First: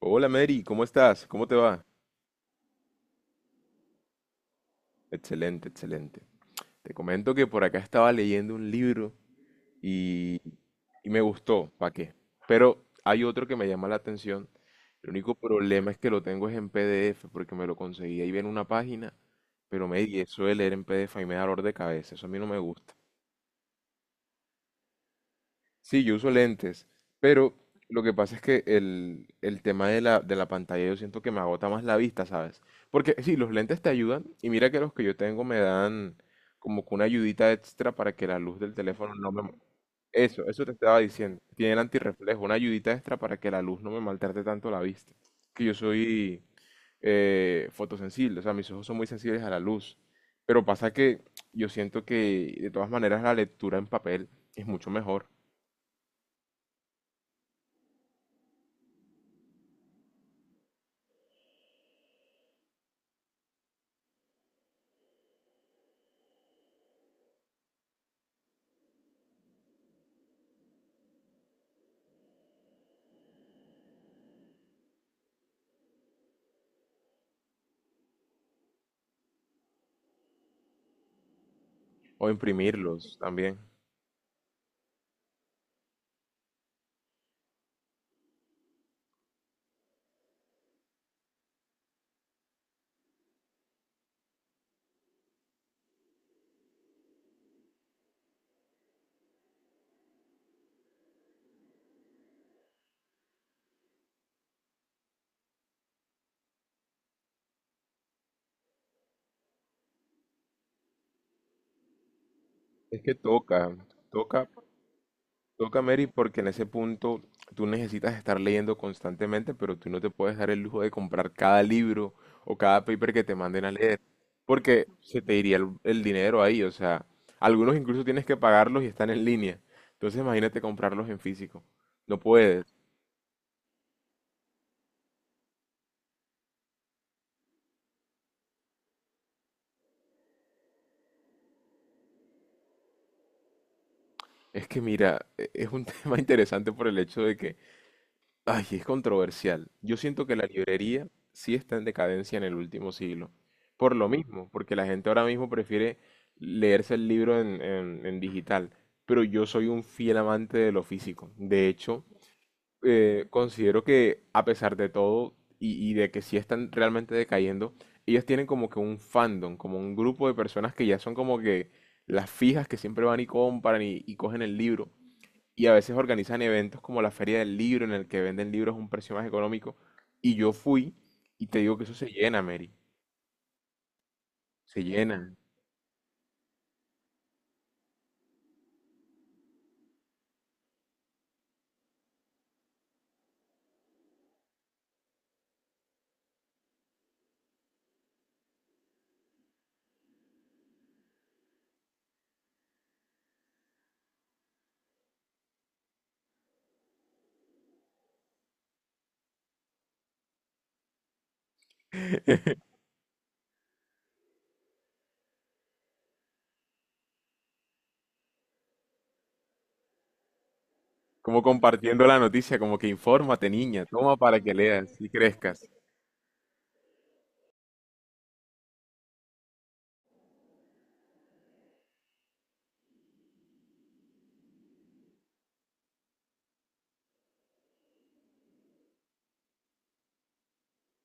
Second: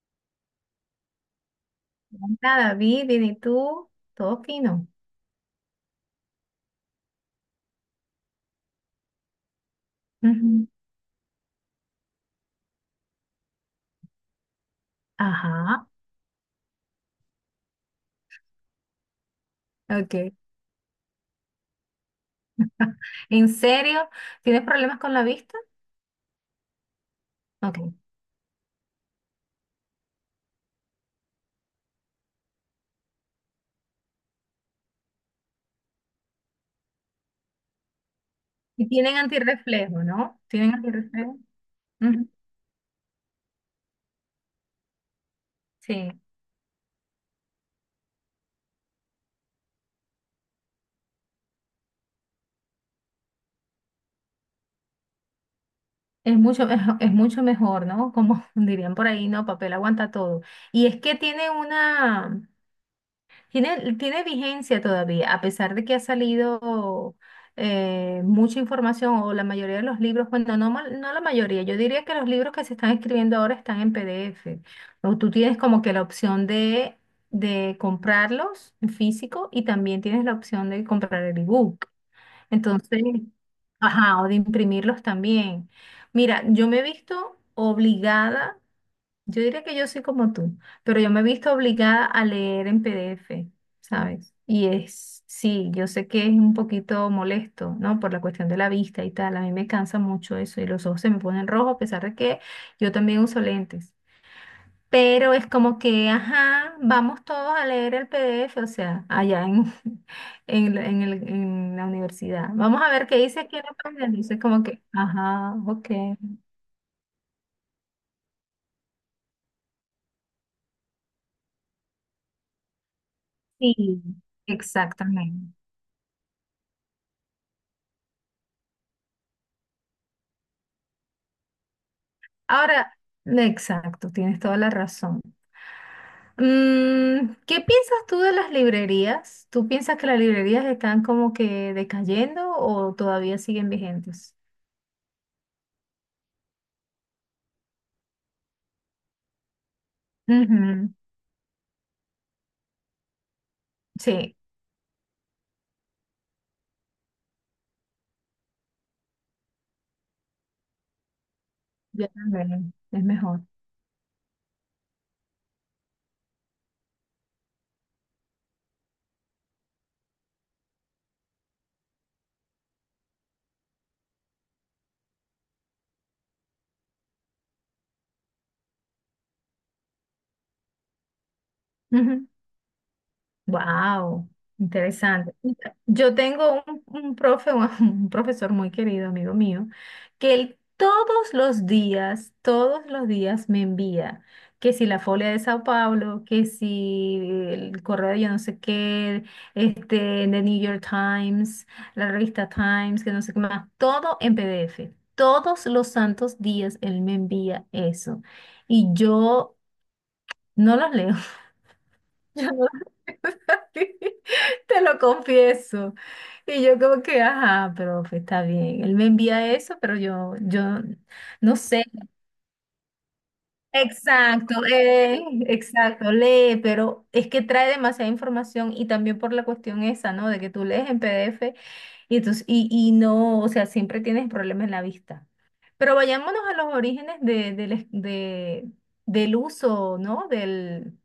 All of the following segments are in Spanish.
Hola Mary, ¿cómo estás? ¿Cómo te va? Nada David, bien, ¿y tú? Todo fino. Excelente, excelente. Te comento que por acá estaba leyendo un libro y, Ujú. y me gustó, ¿para qué? Pero hay otro que me llama la atención. El único Ajá, problema es que lo tengo es en PDF porque me lo conseguí ahí en una página, pero Mary, ok. eso de leer en PDF ahí me da dolor de cabeza, eso a mí no me gusta. ¿En serio? ¿Tienes problemas con la vista? Sí, yo uso lentes, pero lo Ok. que pasa es que el tema de la pantalla yo siento que me agota más la vista, ¿sabes? Porque sí, los lentes te ayudan y mira que los que yo tengo me dan como que una ayudita extra para que la luz del Y teléfono tienen no me. antirreflejo, ¿no? Eso te ¿Tienen estaba antirreflejo? diciendo. Tienen Ujú. antirreflejo, una ayudita extra para que la luz no me maltrate tanto la vista. Que yo Sí. soy fotosensible, o sea, mis ojos son muy sensibles a la luz. Pero pasa que yo siento que de todas maneras la lectura en papel es mucho mejor. Es mucho, es mucho mejor, ¿no? Como dirían por ahí, no, papel aguanta todo. Y es que tiene una, Tiene vigencia todavía, a pesar de que ha salido mucha información o la mayoría de los libros, bueno, no, no la mayoría, yo diría que los libros que se están escribiendo ahora están en PDF, o tú tienes como que la opción de comprarlos en físico y también tienes la opción de comprar el ebook. O Entonces, imprimirlos también. ajá, o de imprimirlos también. Mira, yo me he visto obligada yo diría que yo soy como tú, pero yo me he visto obligada a leer en PDF, ¿sabes? Y sí, yo sé que es un poquito molesto, ¿no? Por la cuestión de la vista y tal. A mí me cansa mucho eso y los ojos se me ponen rojos a pesar de que yo también uso lentes. Pero es como que, ajá, vamos todos a leer el PDF, o sea, allá en la universidad. Vamos a Es ver que qué dice aquí toca, en la página. Dice toca, como que, ajá, toca, ok. Mary, porque en ese punto tú necesitas estar leyendo constantemente, pero tú no te puedes dar el lujo de comprar cada libro o cada paper que te manden a leer, Sí, porque se te exactamente. iría el dinero ahí, o sea, algunos incluso tienes que pagarlos y están en línea. Entonces imagínate comprarlos en físico. No puedes. Ahora, exacto, tienes toda la razón. ¿Qué piensas tú de las librerías? ¿Tú piensas que las librerías están como que decayendo o todavía siguen vigentes? Es que mira, es un tema interesante por el hecho de que ay, es controversial. Yo siento que la Ujú. librería sí está en decadencia en el último siglo. Por lo Sí, mismo, porque la gente ahora mismo prefiere leerse el libro en digital. Pero yo soy un fiel amante de lo físico. De hecho, yo también, es mejor. considero que a pesar de todo y de que sí están realmente decayendo, ellas tienen como que un fandom, como un grupo de personas que ya son como que las fijas que siempre van y compran y cogen el libro y a veces organizan eventos como la Feria del Libro, en el que venden libros a un precio más económico. Y yo fui y te digo que eso se Ujú. llena, Mary. Wow, Se interesante. llena. Yo tengo un profesor muy querido, amigo mío, que él todos los días me envía que si la Folia de Sao Paulo, que si el correo de yo no sé qué, este, de New York Times, la revista Times, que no sé qué más, todo en PDF. Todos los santos días él me envía eso. Y yo no los leo. Te lo confieso. Y yo como que, ajá, profe, está bien. Él me envía eso, pero yo Como no sé. compartiendo la noticia, como que infórmate, niña, toma para que Exacto, leas y crezcas. exacto, lee, pero es que trae demasiada información y también por la cuestión esa, ¿no? De que tú lees en PDF y, entonces, y no, o sea, siempre tienes problemas en la vista. Pero vayámonos a los orígenes de, del es- de- del uso, ¿no? Del,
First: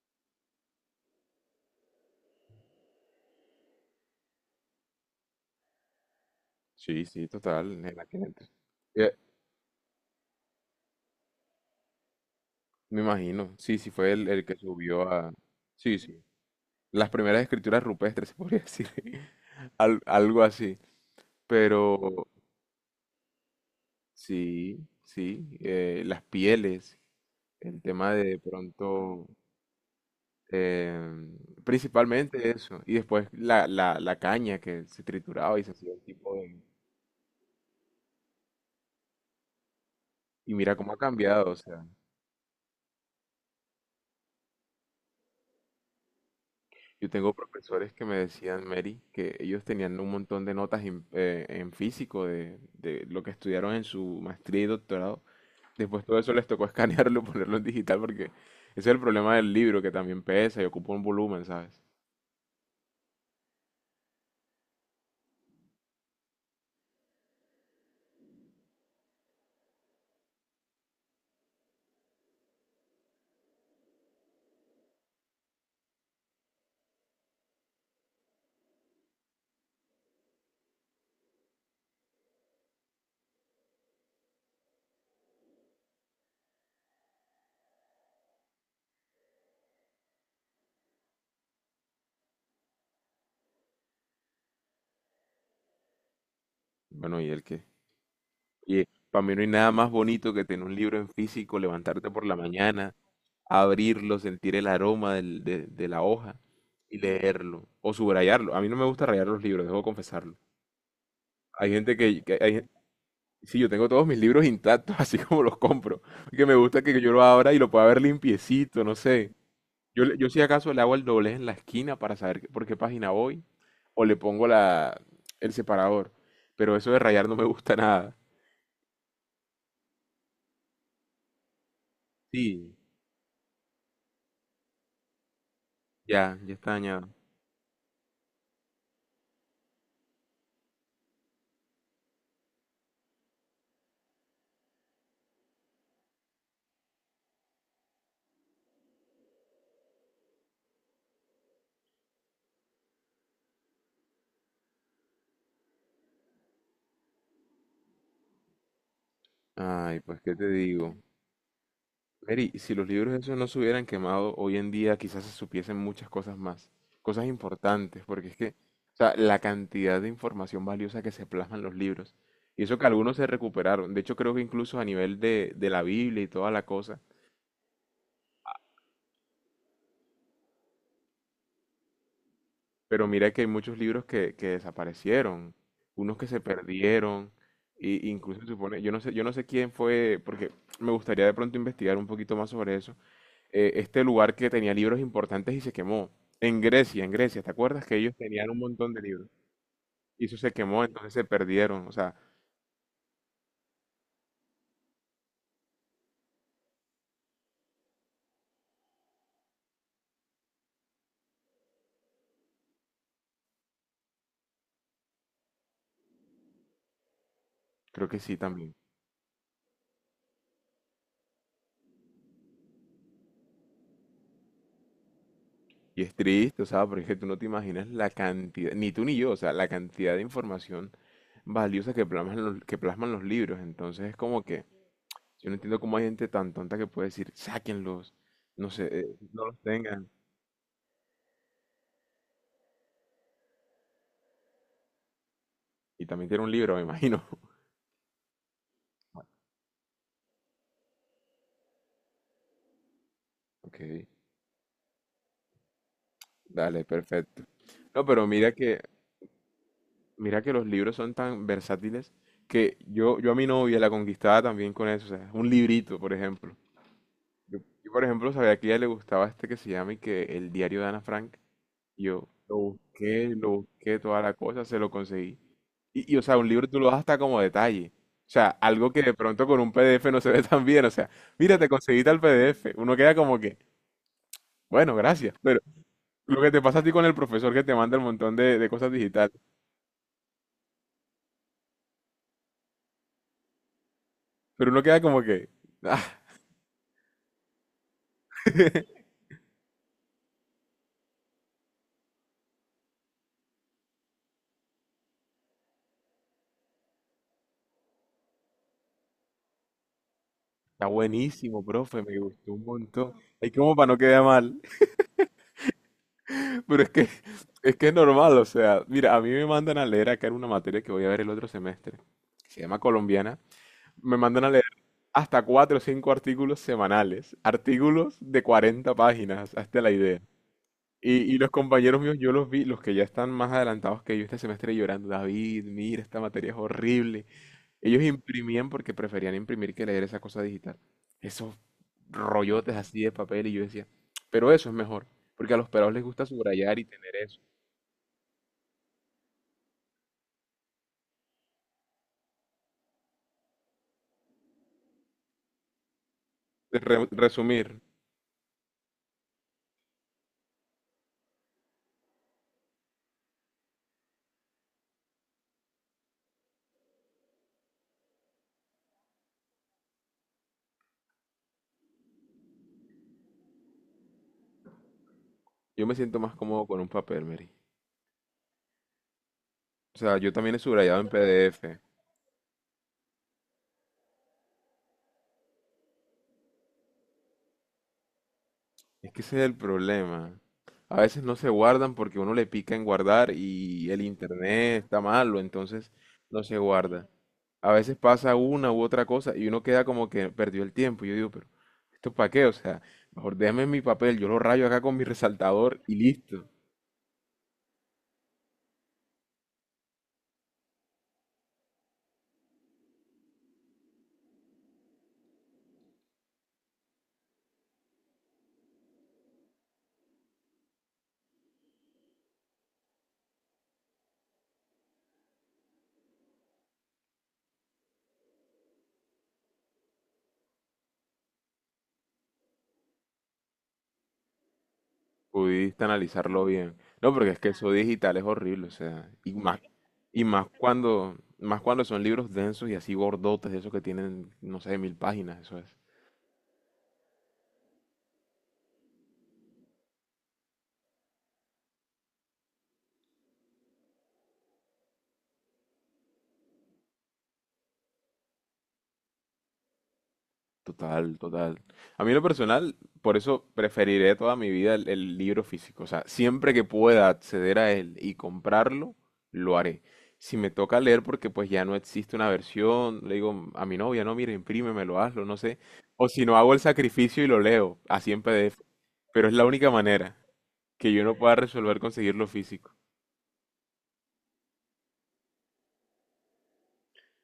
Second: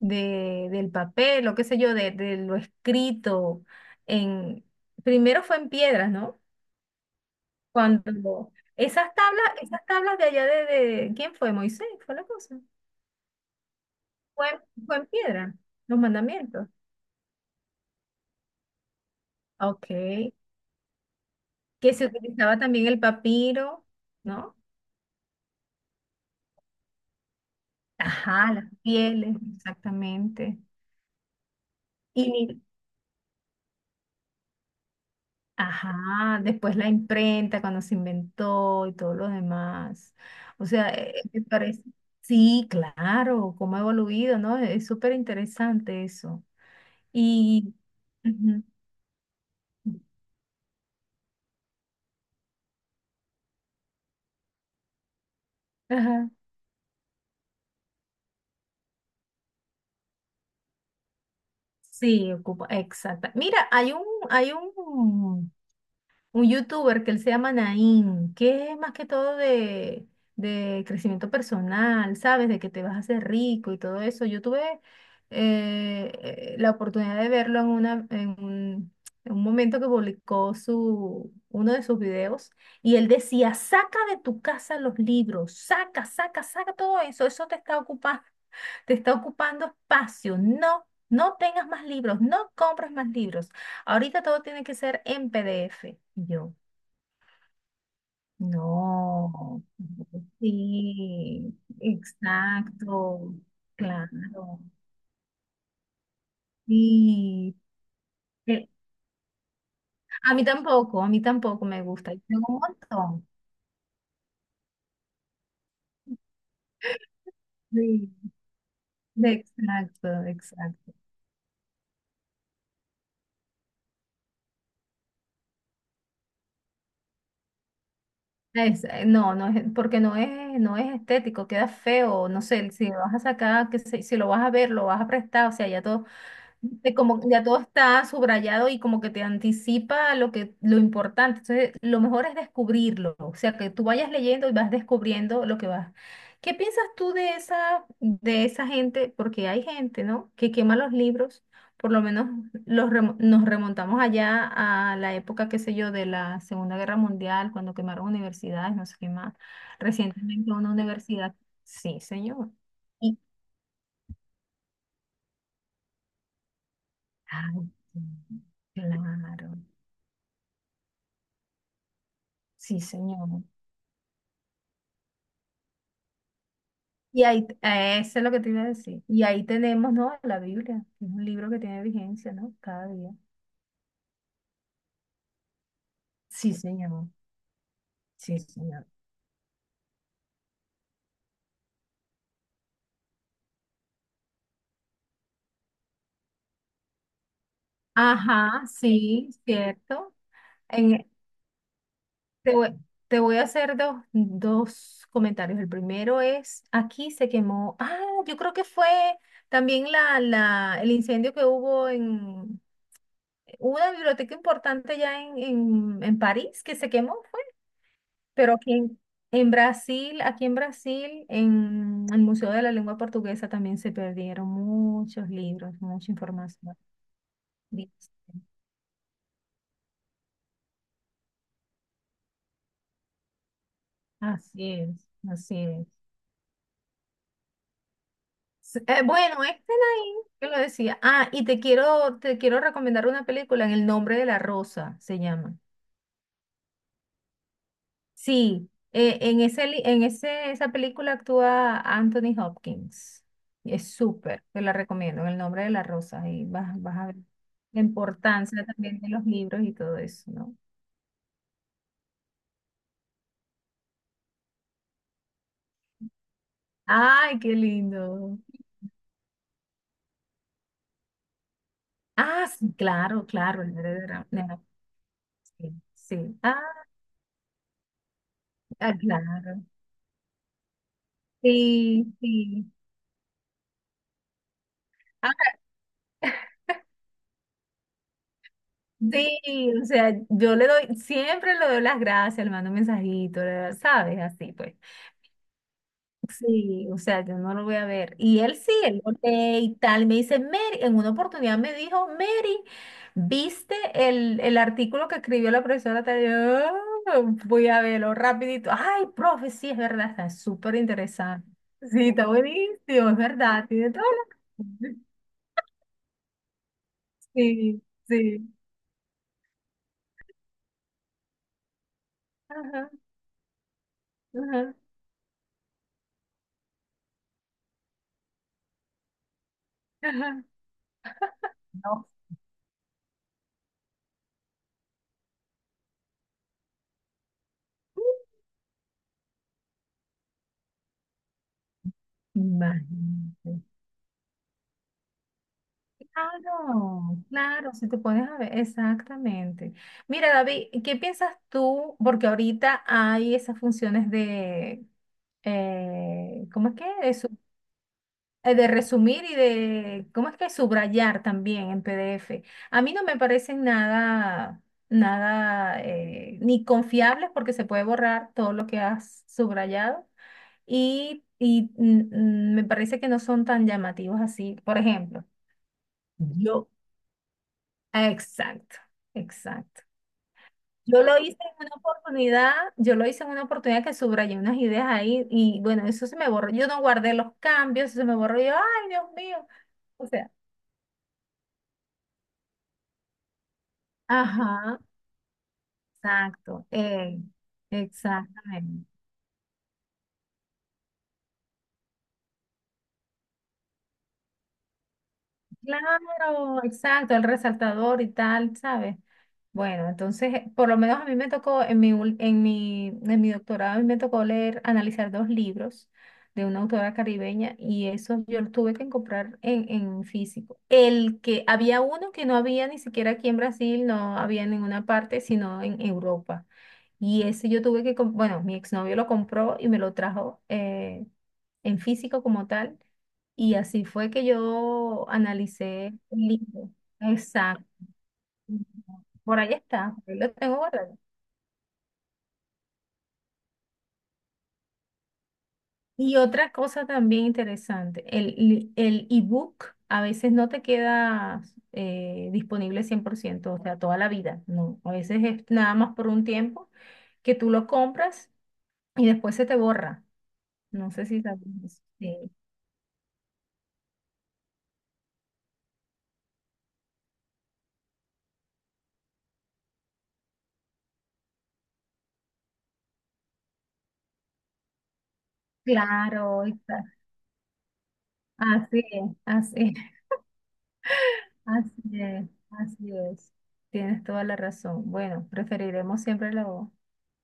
de, del papel o qué sé yo, de lo escrito en, primero fue en piedras, ¿no? Sí, sí, total, en la que. Cuando Eh, esas tablas de allá de- ¿quién fue? Moisés, fue la cosa. Me imagino, sí, sí, fue el Fue, que fue subió en a. piedra, Sí, los sí. mandamientos. Las primeras escrituras rupestres, se podría decir. Ah, al- ok. algo así. Que se Pero utilizaba también el papiro, ¿no? sí, sí, las pieles. El tema de Ajá, las pronto, pieles, exactamente. em, principalmente Y, eso, y después la caña que se trituraba y se hacía un tipo Ajá, de. después la imprenta cuando se inventó y todo lo demás. Y O mira sea, cómo ha me cambiado, o parece, sea, sí, claro, cómo ha evoluido, ¿no? Es súper interesante eso. yo tengo Y, profesores que me ujú, decían, Mary, que ellos tenían un montón de notas en físico de lo que estudiaron en su maestría y doctorado, después todo ajá, eso les tocó escanearlo, ponerlo en digital, porque ese es el problema del libro, que también pesa y ocupa un volumen, ¿sabes? sí, ocupa, exacta. Mira, hay un youtuber que él se llama Nain, que es más que todo de crecimiento personal, ¿sabes? De que te vas a hacer rico y todo eso. Yo tuve la oportunidad de verlo en un momento que publicó uno de sus videos y él decía, saca de tu casa los libros, saca, saca, saca todo eso, eso te está ocupando espacio, no. No tengas más libros, no compres más libros. Ahorita todo tiene que ser en PDF. Y yo, Bueno, y el que Oye, para mí no hay no, nada más bonito que tener un libro en sí, físico, levantarte por la mañana, exacto, abrirlo, sentir claro. el aroma de la hoja y Sí. leerlo o subrayarlo. A Eh, mí no me gusta rayar los libros, debo confesarlo. A mí tampoco Hay me gente gusta. Yo que, tengo un montón. sí, yo tengo todos mis libros intactos, así como los compro, que me gusta que yo lo abra y lo pueda ver Sí, limpiecito, no sé. Yo, le- exacto, yo si acaso le exacto. hago el doblez en la esquina para saber por qué página voy o le pongo la, el separador, pero eso de rayar no me gusta nada. No, no es, porque no es estético, queda feo, no sé, Sí, si lo vas a sacar, si lo vas a ver, lo vas a prestar, o sea, ya todo ya, ya está de dañado. como ya todo está subrayado y como que te anticipa lo importante. Entonces, lo mejor es descubrirlo, o sea, que tú vayas leyendo y vas descubriendo lo que vas. ¿Qué piensas tú de esa gente? Porque hay gente, ¿no? que quema los libros. Por lo menos nos remontamos allá a la época, qué sé yo, de la Segunda Guerra Mundial, cuando quemaron universidades, no sé qué más. Ay, pues qué te Recientemente una digo. universidad. Sí, señor. Mary, si los libros Y, esos no se hubieran quemado, hoy en día quizás se supiesen muchas cosas más, cosas ay, sí, importantes, porque es que, o sea, la claro. cantidad de información valiosa que se plasma en los libros, y eso Sí, que algunos se señor. recuperaron, de hecho creo que incluso a nivel de la Biblia y toda la cosa, Y ahí, eso es lo que te iba a decir. Y ahí tenemos, ¿no? La Biblia, que es un libro que tiene vigencia, ¿no? Cada pero día. mira que hay muchos libros que desaparecieron, unos que se Sí, señor. perdieron, y Sí, incluso se supone, señor. Yo no sé quién fue, porque me gustaría de pronto investigar un poquito más sobre eso, este lugar que tenía libros importantes y se quemó. En Grecia, ¿te acuerdas que ellos tenían un Ajá, montón de libros? sí, cierto. Y eso se quemó, En- entonces se perdieron. O sea, te voy, te voy a hacer dos comentarios. El primero es, aquí se quemó. Ah, yo creo que fue también el incendio que hubo en una biblioteca importante ya en París, que se quemó. creo que sí Pero aquí también. en Brasil, aquí en Brasil, en el Museo de la Lengua Portuguesa también se perdieron muchos libros, Y mucha es triste, o información. sea, porque tú no te imaginas Dice, la cantidad, ni tú ni yo, o sea, la cantidad de información valiosa que plasman los libros. Entonces es como que Así es, yo no así entiendo es. cómo hay gente tan tonta que puede decir, sáquenlos, no sé, Bueno, no los este tengan. ahí que lo decía. Ah, y te quiero recomendar una película en El nombre de la rosa, se llama. Y también tiene un libro, me imagino. Sí, en ese, li- en ese, esa película actúa Anthony Hopkins. Y Ok, es súper, te la recomiendo, en el nombre de la rosa. Y vas, dale, vas a ver perfecto. la No, pero mira importancia que también de los libros y todo eso, Mira que ¿no? los libros son tan versátiles que yo a mi novia la conquistaba también con eso, o sea, un librito, por ejemplo. ¡Ay, qué Yo, por ejemplo, lindo! sabía que a ella le gustaba este que se llama y que El diario de Ana Frank. Y yo Ah, sí, claro, lo claro, el busqué, nombre toda la de la- cosa, se lo conseguí. Sí, Y, o sea, sí. un Ah, libro tú lo das hasta como detalle. O sea, algo ah, que de pronto con claro. un PDF no se ve tan bien. O sea, mira, te conseguí Sí, tal sí. PDF. Uno queda como que, bueno, Ah, gracias. Pero lo que te pasa a ti con el profesor que te manda el montón de cosas digitales. sí, o sea, yo le doy, siempre le doy las gracias, le mando un mensajito, le- ¿sabes? Así Pero pues. uno queda como que, ah. Sí, o sea, yo no lo voy a ver. Y él sí, él lo lee y tal. Me dice, Mary, en una oportunidad me dijo, Mary, ¿viste el artículo que escribió la profesora? Tal?" Y yo, "Ah, voy a verlo rapidito. Ay, profe, sí, es verdad, está súper Está interesante. buenísimo, profe, Sí, me está gustó un buenísimo, montón. es Hay verdad, como para tiene no todo quedar mal, lo... pero es que es Sí, que es normal, o sí. sea, mira, a mí me mandan a leer acá en una materia que voy a ver el otro semestre, que se llama Ajá, colombiana, me mandan a leer ajá, hasta cuatro o cinco artículos semanales, artículos de 40 páginas, hasta la idea. ajá. Y los compañeros No, míos, yo los vi, los que ya están más adelantados que yo este semestre llorando, David, mira, esta materia es horrible. Ellos imprimían porque preferían imprimir que leer esa cosa digital. Esos rollotes así de papel imagínate. y yo decía, pero eso es mejor, porque a los pelados les gusta subrayar y tener Claro, eso. claro, si te pones a ver, exactamente. Mira, David, ¿qué piensas tú? Porque ahorita hay esas funciones de, ¿cómo es que? Re- resumir, De resumir y de, ¿cómo es que? Subrayar también en PDF. A mí no me parecen nada, nada, ni confiables porque se puede borrar todo lo que has subrayado y me parece que no son tan llamativos así. Por ejemplo. Yo me siento más cómodo Yo, con un papel, Mary. Exacto, exacto. O sea, yo también he subrayado en PDF, Yo lo hice en una oportunidad que subrayé unas ideas ahí y bueno, eso se me borró. Yo no guardé los cambios, eso se me borró. Ay, Dios que ese mío. es el O sea, problema. A veces no se guardan porque uno le pica en guardar y el ajá, internet está malo, entonces no se exacto, guarda. A veces pasa una u exactamente. otra cosa y uno queda como que perdió el tiempo. Yo digo, pero ¿esto para qué? O sea, mejor déjame mi papel, yo lo rayo acá con mi resaltador y listo. Claro, exacto, el resaltador y tal, ¿sabes? Bueno, entonces, por lo menos a mí me tocó, en mi, ul- en mi doctorado, a mí me tocó leer, analizar dos libros de una autora caribeña y esos yo los tuve que comprar en físico. El que había uno que no había ni siquiera aquí en Brasil, no había en ninguna parte, sino en Europa. Y ese yo tuve que, bueno, mi exnovio lo compró y me lo trajo en físico como tal. Y así fue que yo Pudiste analicé el analizarlo libro. bien. No, porque es que Exacto. eso digital es horrible, o sea, y Por ahí más, está, ahí y lo más tengo guardado. cuando, más cuando son libros densos y así gordotes, esos que tienen, no sé, 1000 páginas, eso es. Y otra cosa también interesante, el ebook a veces no te queda disponible 100% o sea, toda la vida, no. A veces es nada más por un tiempo que tú lo compras y después se te borra. No sé Total, si sabes total. eso. A mí en lo Sí, personal, por eso preferiré toda mi vida el libro físico. O sea, siempre que pueda acceder a él y comprarlo, lo haré. Si me toca leer porque pues ya no existe una versión, le digo a mi novia, no, mira, imprímemelo, hazlo, no sé. O si no, claro, hago el exacto. sacrificio y lo leo, así en PDF. Así es, Pero es la así única es. manera que yo no pueda resolver Así conseguirlo es, físico. así es. Tienes toda la razón. Bueno, preferiremos siempre lo,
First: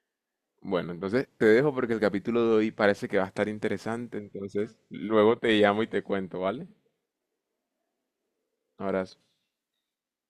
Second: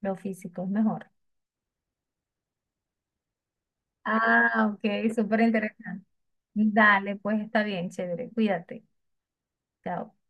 lo físico, es Bueno, mejor. entonces te dejo porque el capítulo de hoy parece que va a estar interesante. Ah, Entonces, ok, luego súper te llamo y te interesante. cuento, ¿vale? Dale, pues está bien, chévere. Cuídate. Abrazo. Chao.